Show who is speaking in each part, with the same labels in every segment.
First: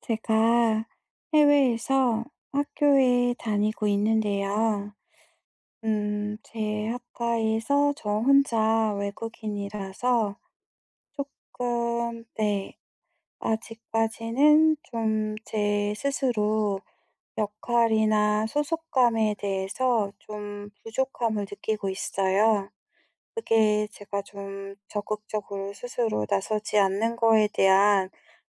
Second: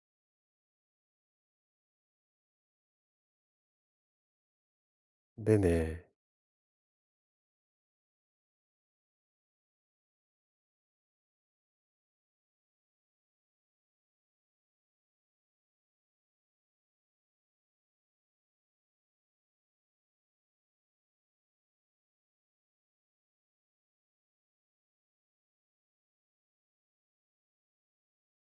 Speaker 1: 제가 해외에서 학교에 다니고 있는데요.
Speaker 2: 네네.
Speaker 1: 제 학과에서 저 혼자 외국인이라서 조금, 네, 아직까지는 좀 제 스스로 역할이나 소속감에 대해서 좀 부족함을 느끼고 있어요. 그게 제가 좀 적극적으로 스스로 나서지 않는 거에 대한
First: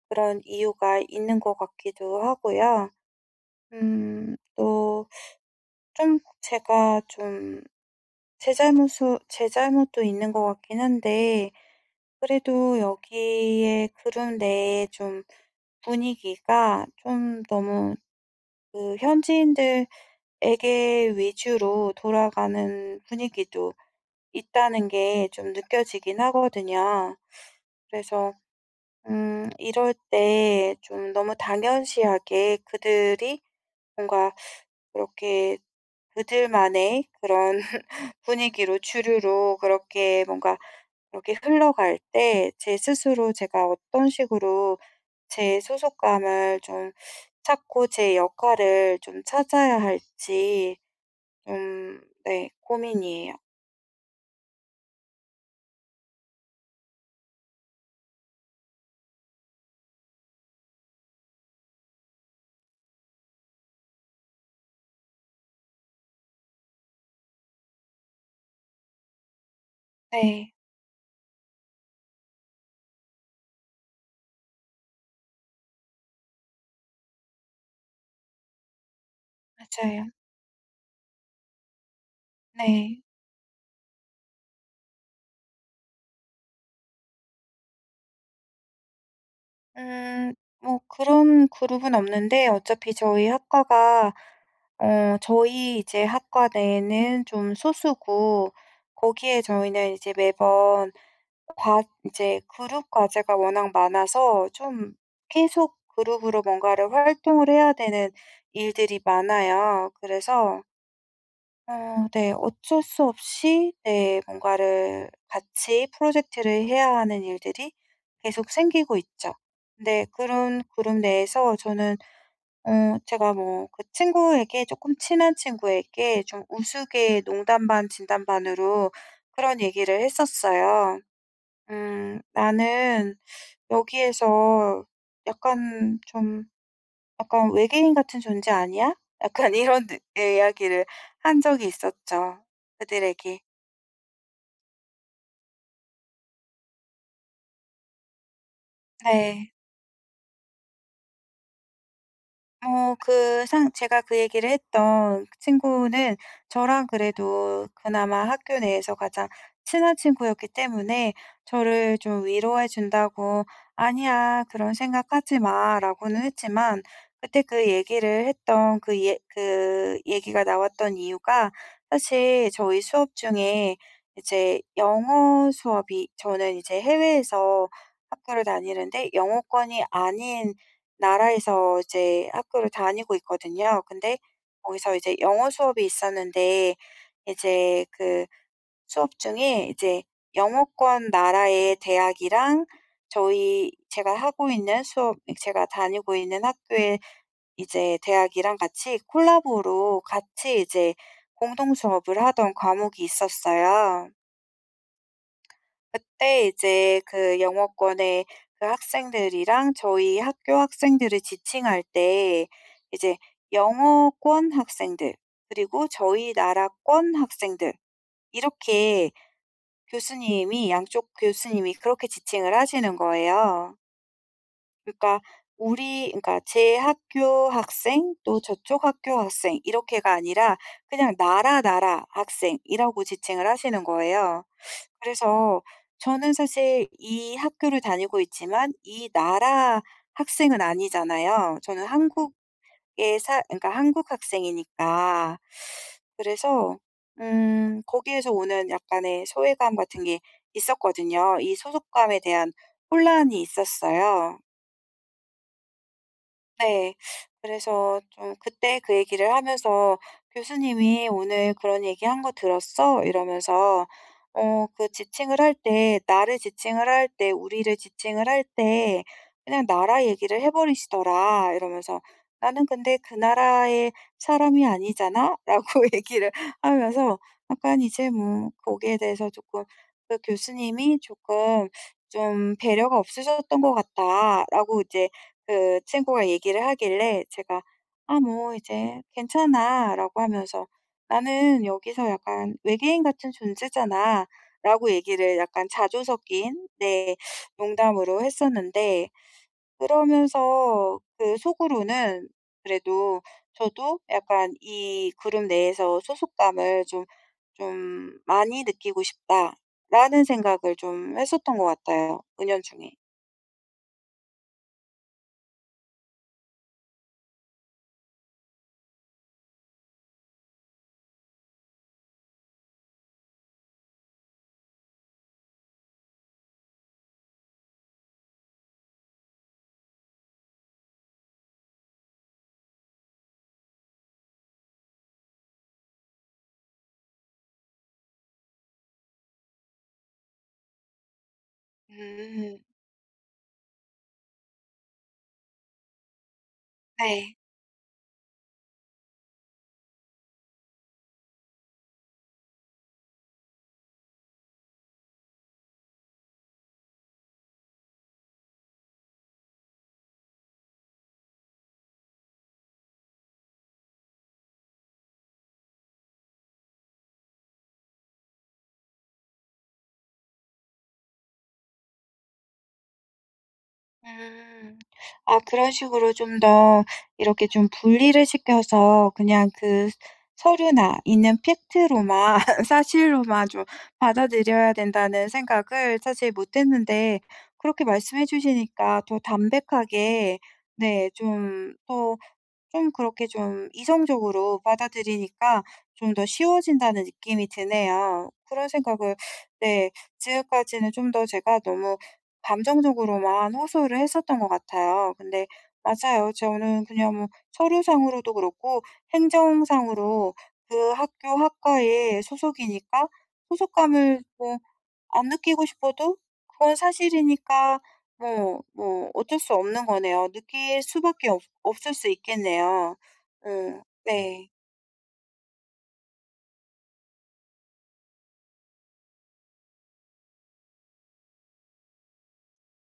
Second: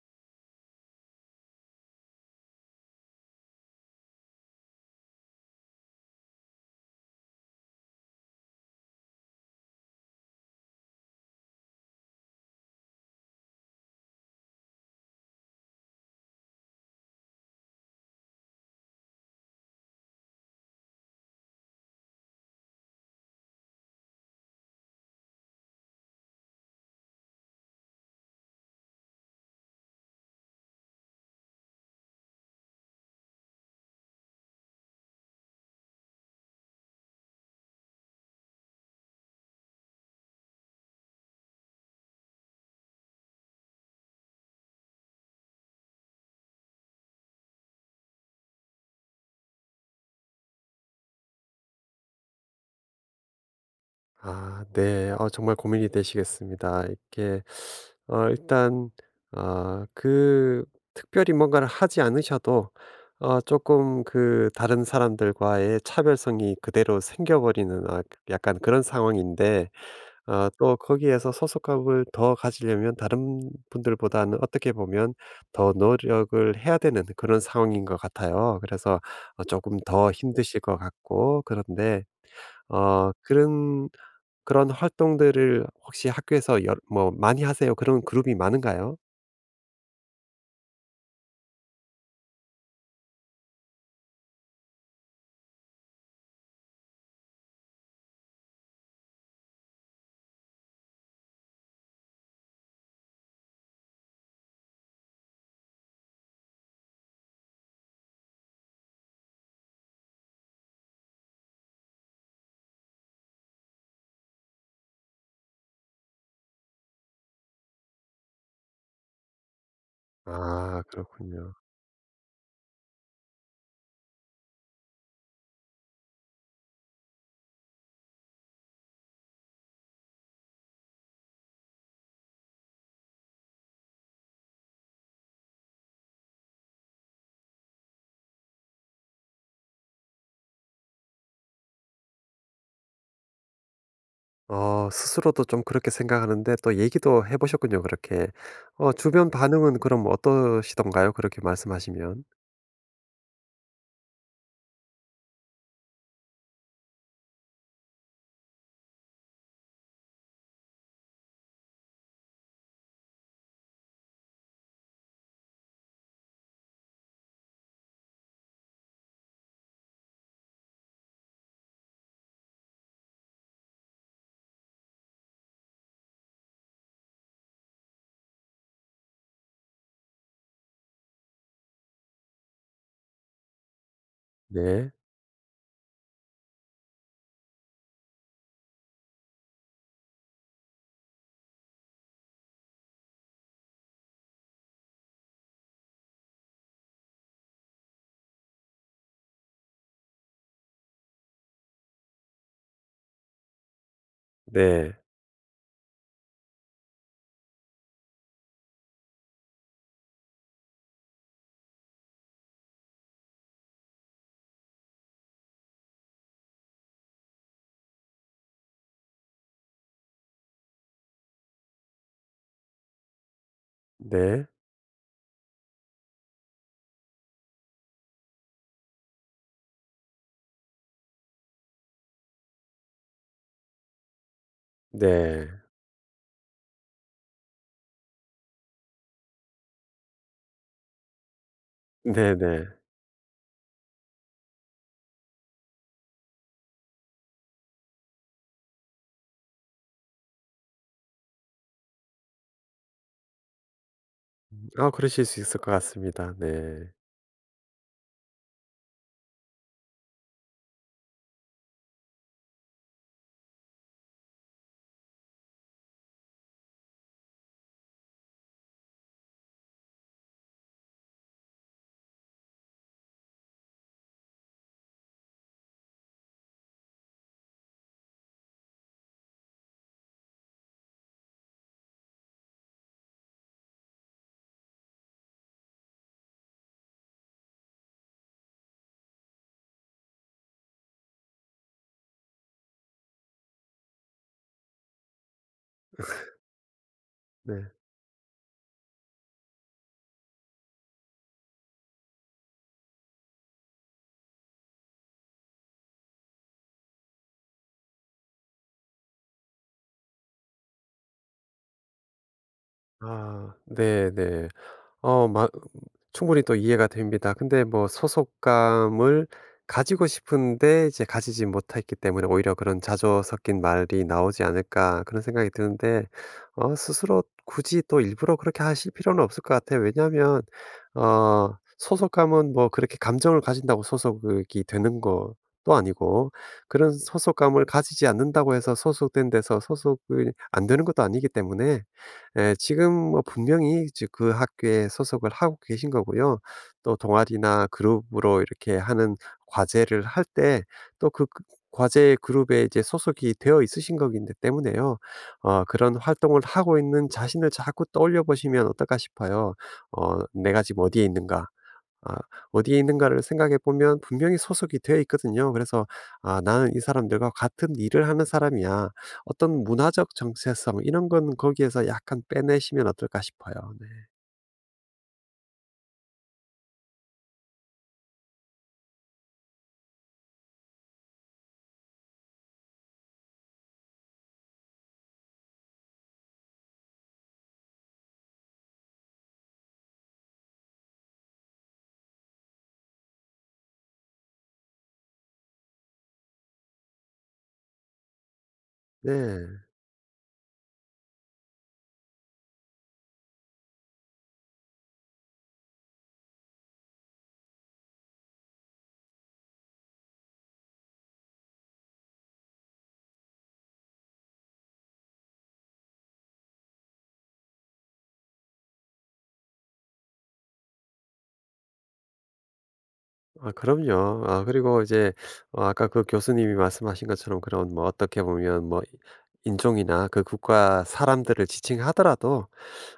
Speaker 1: 그런 이유가 있는 것 같기도 하고요. 또 좀 제가 좀 제 잘못제 잘못도 있는 것 같긴 한데 그래도 여기에 그룹 내에 좀 분위기가 좀 너무 그 현지인들에게 위주로 돌아가는 분위기도 있다는 게 좀 느껴지긴 하거든요. 그래서 이럴 때 좀 너무 당연시하게 그들이 뭔가 그렇게 그들만의 그런 분위기로 주류로 그렇게 뭔가 이렇게 흘러갈 때 제 스스로 제가 어떤 식으로 제 소속감을 좀 찾고 제 역할을 좀 찾아야 할지 좀, 네, 고민이에요.
Speaker 2: 네. 정말 고민이 되시겠습니다. 이렇게 일단 아 그 특별히 뭔가를 하지 않으셔도 조금 그 다른 사람들과의 차별성이 그대로 생겨 버리는 약간 그런 상황인데
Speaker 1: 네.
Speaker 2: 또 거기에서 소속감을 더 가지려면 다른 분들보다는 어떻게 보면 더 노력을 해야 되는 그런 상황인 것 같아요. 그래서 어금더
Speaker 1: 맞아요.
Speaker 2: 힘드실 것 같고 그런데
Speaker 1: 네.
Speaker 2: 어 그런 그런 활동들을 혹시 학교에서 뭐 많이 하세요? 그런 그룹이 많은가요?
Speaker 1: 음 뭐 그런 그룹은 없는데 어차피 저희 학과가 저희 이제 학과 내에는 좀 소수고 거기에 저희는 이제 매번 과 이제 그룹 과제가 워낙 많아서 좀 계속 그룹으로 뭔가를 활동을 해야 되는 일들이 많아요. 그래서 네, 어쩔 수 없이 네, 뭔가를 같이 프로젝트를 해야 하는 일들이 계속 생기고 있죠. 근데 그런
Speaker 2: 아
Speaker 1: 그룹
Speaker 2: 그렇군요.
Speaker 1: 내에서 저는 제가 뭐 그 친구에게, 쪼끔 친한 친구에게, 좀 우스개 농담 반 진담 반으로 그런 얘기를 했었어요. 나는 여기에서 약간 좀, 약간 외계인 같은 존재 아니야? 약간 이런 예, 이야기를 한 적이 있었죠. 그들에게.
Speaker 2: 스스로도 좀 그렇게 생각하는데 또 얘기도 해 보셨군요 그렇게. 주변
Speaker 1: 네.
Speaker 2: 반응은 그럼 어떠시던가요? 그렇게 말씀하시면?
Speaker 1: 어 그 상 제가 그 얘기를 했던 그 친구는 저랑 그래도 그나마 학교 내에서 가장 친한 친구였기 때문에 저를 좀 위로해 준다고 "아니야. 그런 생각하지 마."라고는 했지만 그때 그 얘기를 했던 그 얘기가 나왔던 이유가 사실 저희 수업 중에 이제 영어 수업이, 저는 이제 해외에서 학교를 다니는데 영어권이 아닌 나라에서 이제 학교를 다니고 있거든요. 근데
Speaker 2: 네.
Speaker 1: 거기서 이제 영어 수업이 있었는데 이제 그 수업 중에 이제 영어권 나라의 대학이랑 저희 제가 하고 있는 수업, 제가 다니고 있는 학교의 이제 대학이랑 같이 콜라보로 같이 이제 공동 수업을 하던 과목이 있었어요.
Speaker 2: 네.
Speaker 1: 그때 이제 그 영어권의 그 학생들이랑 저희 학교 학생들을 지칭할 때 이제 영어권 학생들, 그리고 저희 나라권 학생들, 이렇게 교수님이 양쪽 교수님이 그렇게 지칭을 하시는 거예요.
Speaker 2: 네.
Speaker 1: 그러니까, 우리 그러니까 제 학교 학생 또 저쪽 학교 학생 이렇게가 아니라 그냥 나라 학생이라고 지칭을 하시는 거예요.
Speaker 2: 네.
Speaker 1: 그래서 저는 사실 이 학교를 다니고 있지만 이 나라 학생은 아니잖아요. 저는 한국에
Speaker 2: 네네.
Speaker 1: 사 그러니까 한국 학생이니까. 그래서 거기에서 오는 약간의 소외감 같은 게 있었거든요. 이 소속감에 대한 혼란이 있었어요.
Speaker 2: 아 그러실 수 있을 것 같습니다. 네.
Speaker 1: 네. 그래서 좀 그때 그 얘기를 하면서 "교수님이 오늘 그런 얘기한 거 들었어?" 이러면서, 그 지칭을 할 때, 나를 지칭을 할 때, 우리를 지칭을 할 때 그냥 나라 얘기를 해 버리시더라. 이러면서 "나는 근데 그 나라의 사람이 아니잖아."라고 얘기를 하면서 약간 이제 뭐 거기에 대해서 조금 "그 교수님이 조금 좀 배려가 없으셨던 것 같다."라고 이제 그 친구가 얘기를 하길래, 제가 "아, 뭐 이제 괜찮아."라고 하면서 "나는 여기서 약간 외계인 같은 존재잖아."라고 얘기를, 약간 자조 섞인, 네,
Speaker 2: 네.
Speaker 1: 농담으로 했었는데 그러면서 그 속으로는 그래도 저도 약간 '이 그룹 내에서 소속감을 좀 많이 느끼고 싶다.'라는 생각을 좀 했었던 것 같아요, 은연중에.
Speaker 2: 네네. 어 마 충분히 또 이해가 됩니다. 근데 뭐 소속감을 가지고 싶은데 이제 가지지 못했기 때문에 오히려 그런 자조 섞인 말이 나오지 않을까 그런 생각이 드는데 스스로 굳이 또 일부러 그렇게 하실 필요는 없을 것 같아요. 왜냐하면 어 소속감은 뭐 그렇게 감정을 가진다고 소속이 되는 것도 아니고 그런 소속감을 가지지 않는다고 해서 소속된 데서 소속이 안 되는 것도 아니기 때문에 예,
Speaker 1: 음.
Speaker 2: 지금 뭐 분명히 이제 그 학교에 소속을 하고 계신 거고요. 또
Speaker 1: 네.
Speaker 2: 동아리나 그룹으로 이렇게 하는 과제를 할 때또그 그 과제 그룹에 이제 소속이 되어 있으신 거기 때문에요. 어, 그런 활동을 하고 있는 자신을 자꾸 떠올려 보시면 어떨까 싶어요. 어, 내가 지금 어디에 있는가? 아 어디에 있는가를 생각해 보면 분명히 소속이 되어 있거든요. 그래서 '아 나는 이 사람들과 같은 일을 하는 사람이야.' 어떤 문화적 정체성 이런 건 거기에서 약간 빼내시면 어떨까 싶어요. 네.
Speaker 1: 음. 아, 그런 식으로 좀 더 이렇게 좀 분리를 시켜서, 그냥 그 서류나 있는 팩트로만 사실로만 좀 받아들여야 된다는 생각을 사실 못 했는데, 그렇게 말씀해 주시니까 더 담백하게, 네좀더, 좀 그렇게 좀 이성적으로 받아들이니까 좀 더 쉬워진다는 느낌이 드네요. 그런 생각을,
Speaker 2: 네.
Speaker 1: 네, 지금까지는 좀 더 제가 너무 감정적으로만 호소를 했었던 것 같아요. 근데 맞아요. 저는 그냥 뭐 서류상으로도 그렇고 행정상으로 그 학교 학과에 소속이니까, 소속감을 뭐 안 느끼고 싶어도 그건 사실이니까 뭐 어쩔 수 없는 거네요. 느낄 수밖에 없 없을 수 있겠네요.
Speaker 2: 아 그럼요. 아
Speaker 1: 네.
Speaker 2: 그리고 이제 아까 그 교수님이 말씀하신 것처럼 그런 뭐 어떻게 보면 뭐 인종이나 그 국가 사람들을 지칭하더라도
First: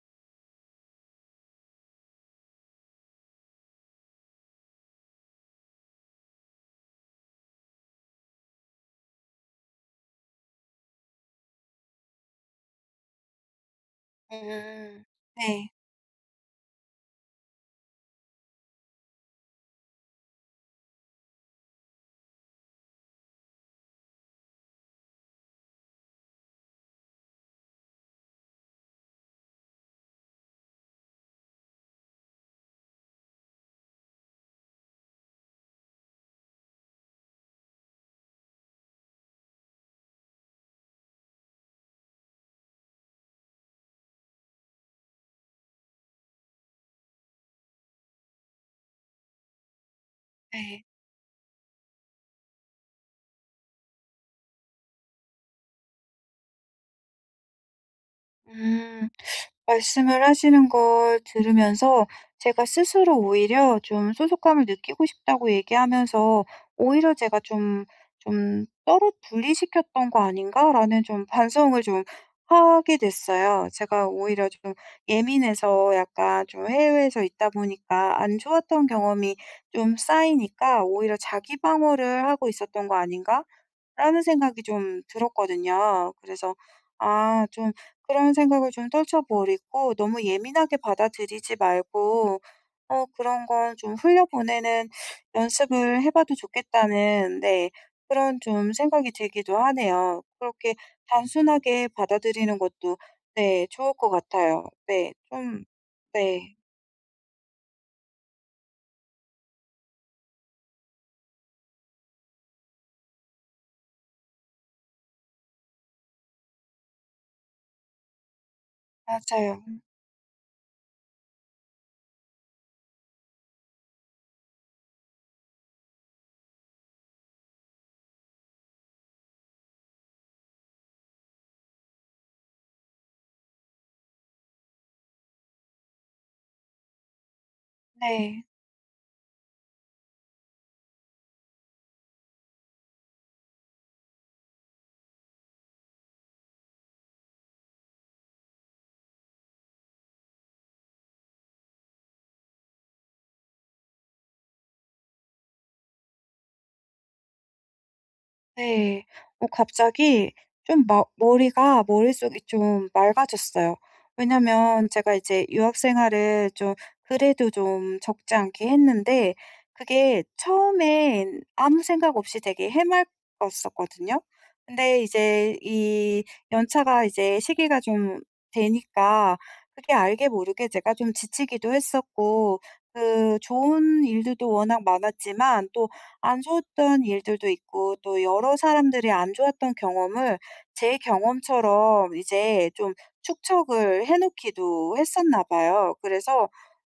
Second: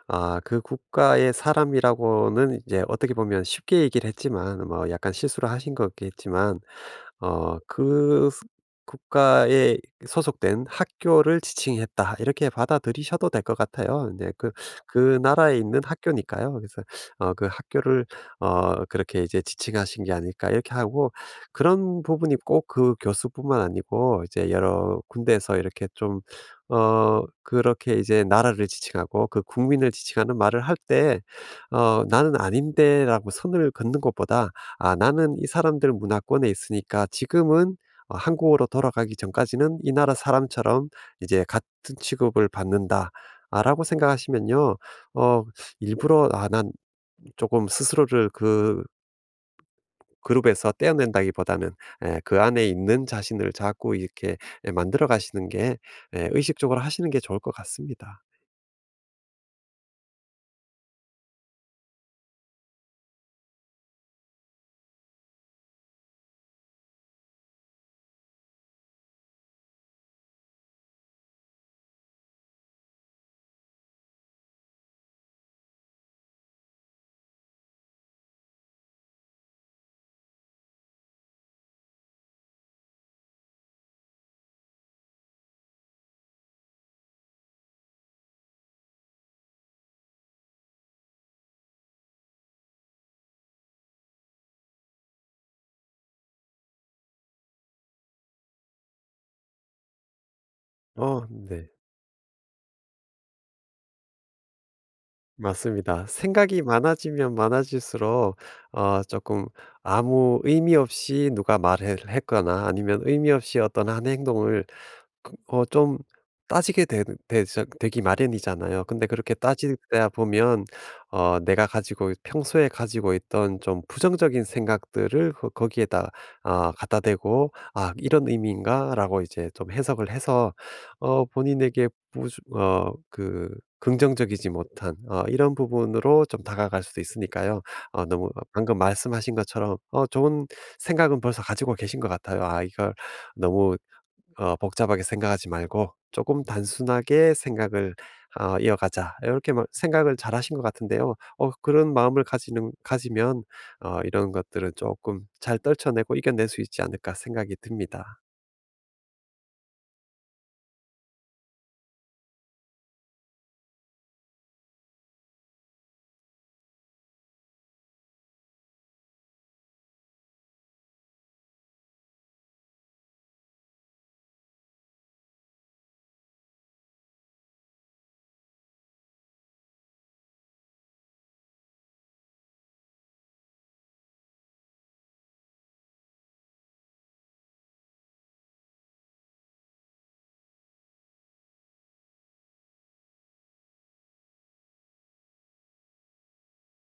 Speaker 2: 그 국가의 사람이라고는 이제 어떻게 보면 쉽게 얘기를 했지만 뭐 약간 실수를 하신 거겠지만 어 그 스 국가에 소속된 학교를 지칭했다 이렇게 받아들이셔도 될 것 같아요. 이제 그
Speaker 1: 음.
Speaker 2: 그 나라에
Speaker 1: 네.
Speaker 2: 있는 학교니까요. 그래서 그 학교를 그렇게 이제 지칭하신 게 아닐까 이렇게 하고 그런 부분이 꼭 그 교수뿐만 아니고 이제 여러 군데에서 이렇게 좀 그렇게 이제 나라를 지칭하고 그 국민을 지칭하는 말을 할 때 '나는 아닌데.'라고 선을 긋는 것보다 '아 나는 이 사람들 문화권에 있으니까 지금은 한국으로 돌아가기 전까지는 이 나라 사람처럼 이제 같은 취급을 받는다.'라고 생각하시면요. 어 일부러 '아 난 조금 스스로를 그룹에서
Speaker 1: 네.
Speaker 2: 떼어낸다기보다는 예 그 안에 있는 자신을 자꾸 이렇게 예 만들어 가시는 게 예 의식적으로 하시는 게 좋을 것 같습니다.
Speaker 1: 음. 말씀을 하시는 걸 들으면서 제가 스스로 오히려 좀 소속감을 느끼고 싶다고 얘기하면서 오히려 제가 좀 떨어 분리시켰던 거 아닌가라는 좀 반성을 좀 하게 됐어요. 제가 오히려 좀 예민해서, 약간 좀 해외에서 있다 보니까 안 좋았던 경험이 좀 쌓이니까 오히려 자기 방어를 하고 있었던 거 아닌가? 라는 생각이 좀 들었거든요. 그래서 아, 좀 그런 생각을 좀 떨쳐버리고 너무 예민하게 받아들이지 말고 그런 건 좀 흘려보내는 연습을 해 봐도 좋겠다는, 네, 그런 좀 생각이 들기도 하네요. 그렇게
Speaker 2: 네.
Speaker 1: 단순하게 받아들이는 것도, 네, 좋을 것 같아요. 네. 좀.
Speaker 2: 맞습니다.
Speaker 1: 네.
Speaker 2: 생각이 많아지면 많아질수록 어금 아무 의미 없이 누가 말을 했거나 아니면 의미 없이 어떤 한 행동을 그 어 좀 따지게 되 되 되기 마련이잖아요. 근데 그렇게
Speaker 1: 맞아요.
Speaker 2: 따지다 보면 내가 가지고 평소에 가지고 있던 좀 부정적인 생각들을 거 거기에다 갖다 대고 '아 이런 의미인가?'라고 이제 좀 해석을 해서 어 본인에게 부주 어 그 긍정적이지 못한 이런 부분으로 좀 다가갈 수도 있으니까요. 너무
Speaker 1: 네.
Speaker 2: 방금 말씀하신 것처럼 좋은 생각은 벌써 가지고 계신 것 같아요. 아 이걸 너무 복잡하게 생각하지 말고 조금 단순하게 생각을 어, 이어가자. 이렇게 생각을 잘하신 것 같은데요. 그런 마음을 가지는 가지면 이런 것들은 조금 잘 떨쳐내고 이겨낼 수 있지 않을까 생각이 듭니다.
Speaker 1: 네. 갑자기 좀 머리가 머릿속이 좀 맑아졌어요. 왜냐면 제가 이제 유학 생활을 좀 그래도 좀 적지 않게 했는데 그게 처음엔 아무 생각 없이 되게 해맑았었거든요. 근데 이제 이 연차가 이제 시기가 좀 되니까 그게 알게 모르게 제가 좀 지치기도 했었고 그 좋은 일들도 워낙 많았지만 또 안 좋았던 일들도 있고 또 여러 사람들이 안 좋았던 경험을 제 경험처럼 이제 좀 축적을 해 놓기도 했었나 봐요. 그래서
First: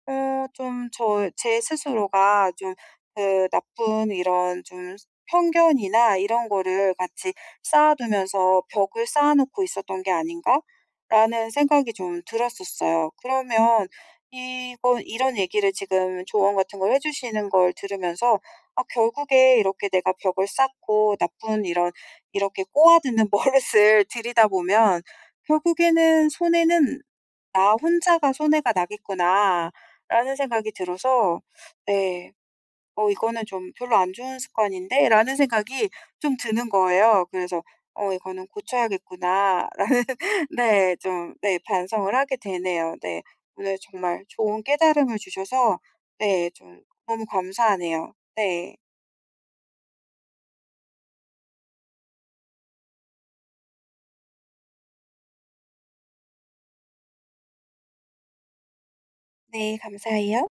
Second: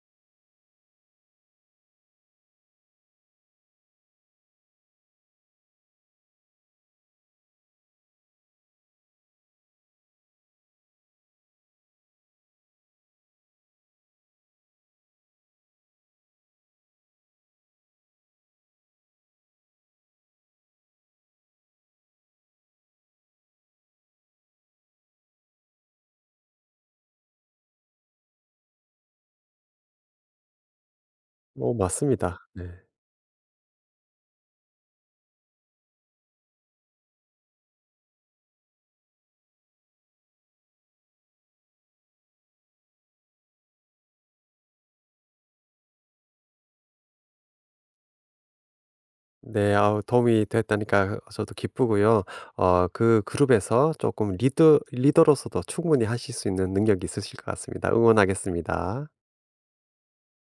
Speaker 1: 좀 제 스스로가 좀 그 나쁜 이런 좀 편견이나 이런 거를 같이 쌓아 두면서 '벽을 쌓아 놓고 있었던 게 아닌가?'라는 생각이 좀 들었었어요. 그러면 이거 이런 얘기를 지금 조언 같은 걸 해 주시는 걸 들으면서 '아, 결국에 이렇게 내가 벽을 쌓고 나쁜 이런 이렇게 꼬아드는 버릇을 들이다 보면 결국에는 손해는 나 혼자가 손해가 나겠구나.'라는 생각이 들어서, 네.
Speaker 2: 맞습니다. 네.
Speaker 1: '어 이거는 좀 별로 안 좋은 습관인데.'라는 생각이 좀 드는 거예요. 그래서 '어 이거는 고쳐야겠구나.'라는 네, 좀, 네, 반성을 하게 되네요. 네. 오늘 정말 좋은 깨달음을 주셔서, 네, 좀 너무 감사하네요. 네.
Speaker 2: 네 아우 도움이 됐다니까 저도 기쁘고요. 그 그룹에서 조금 리더 리더로서도 충분히 하실 수 있는 능력이 있으실 것 같습니다. 응원하겠습니다.
Speaker 1: 네, 감사해요.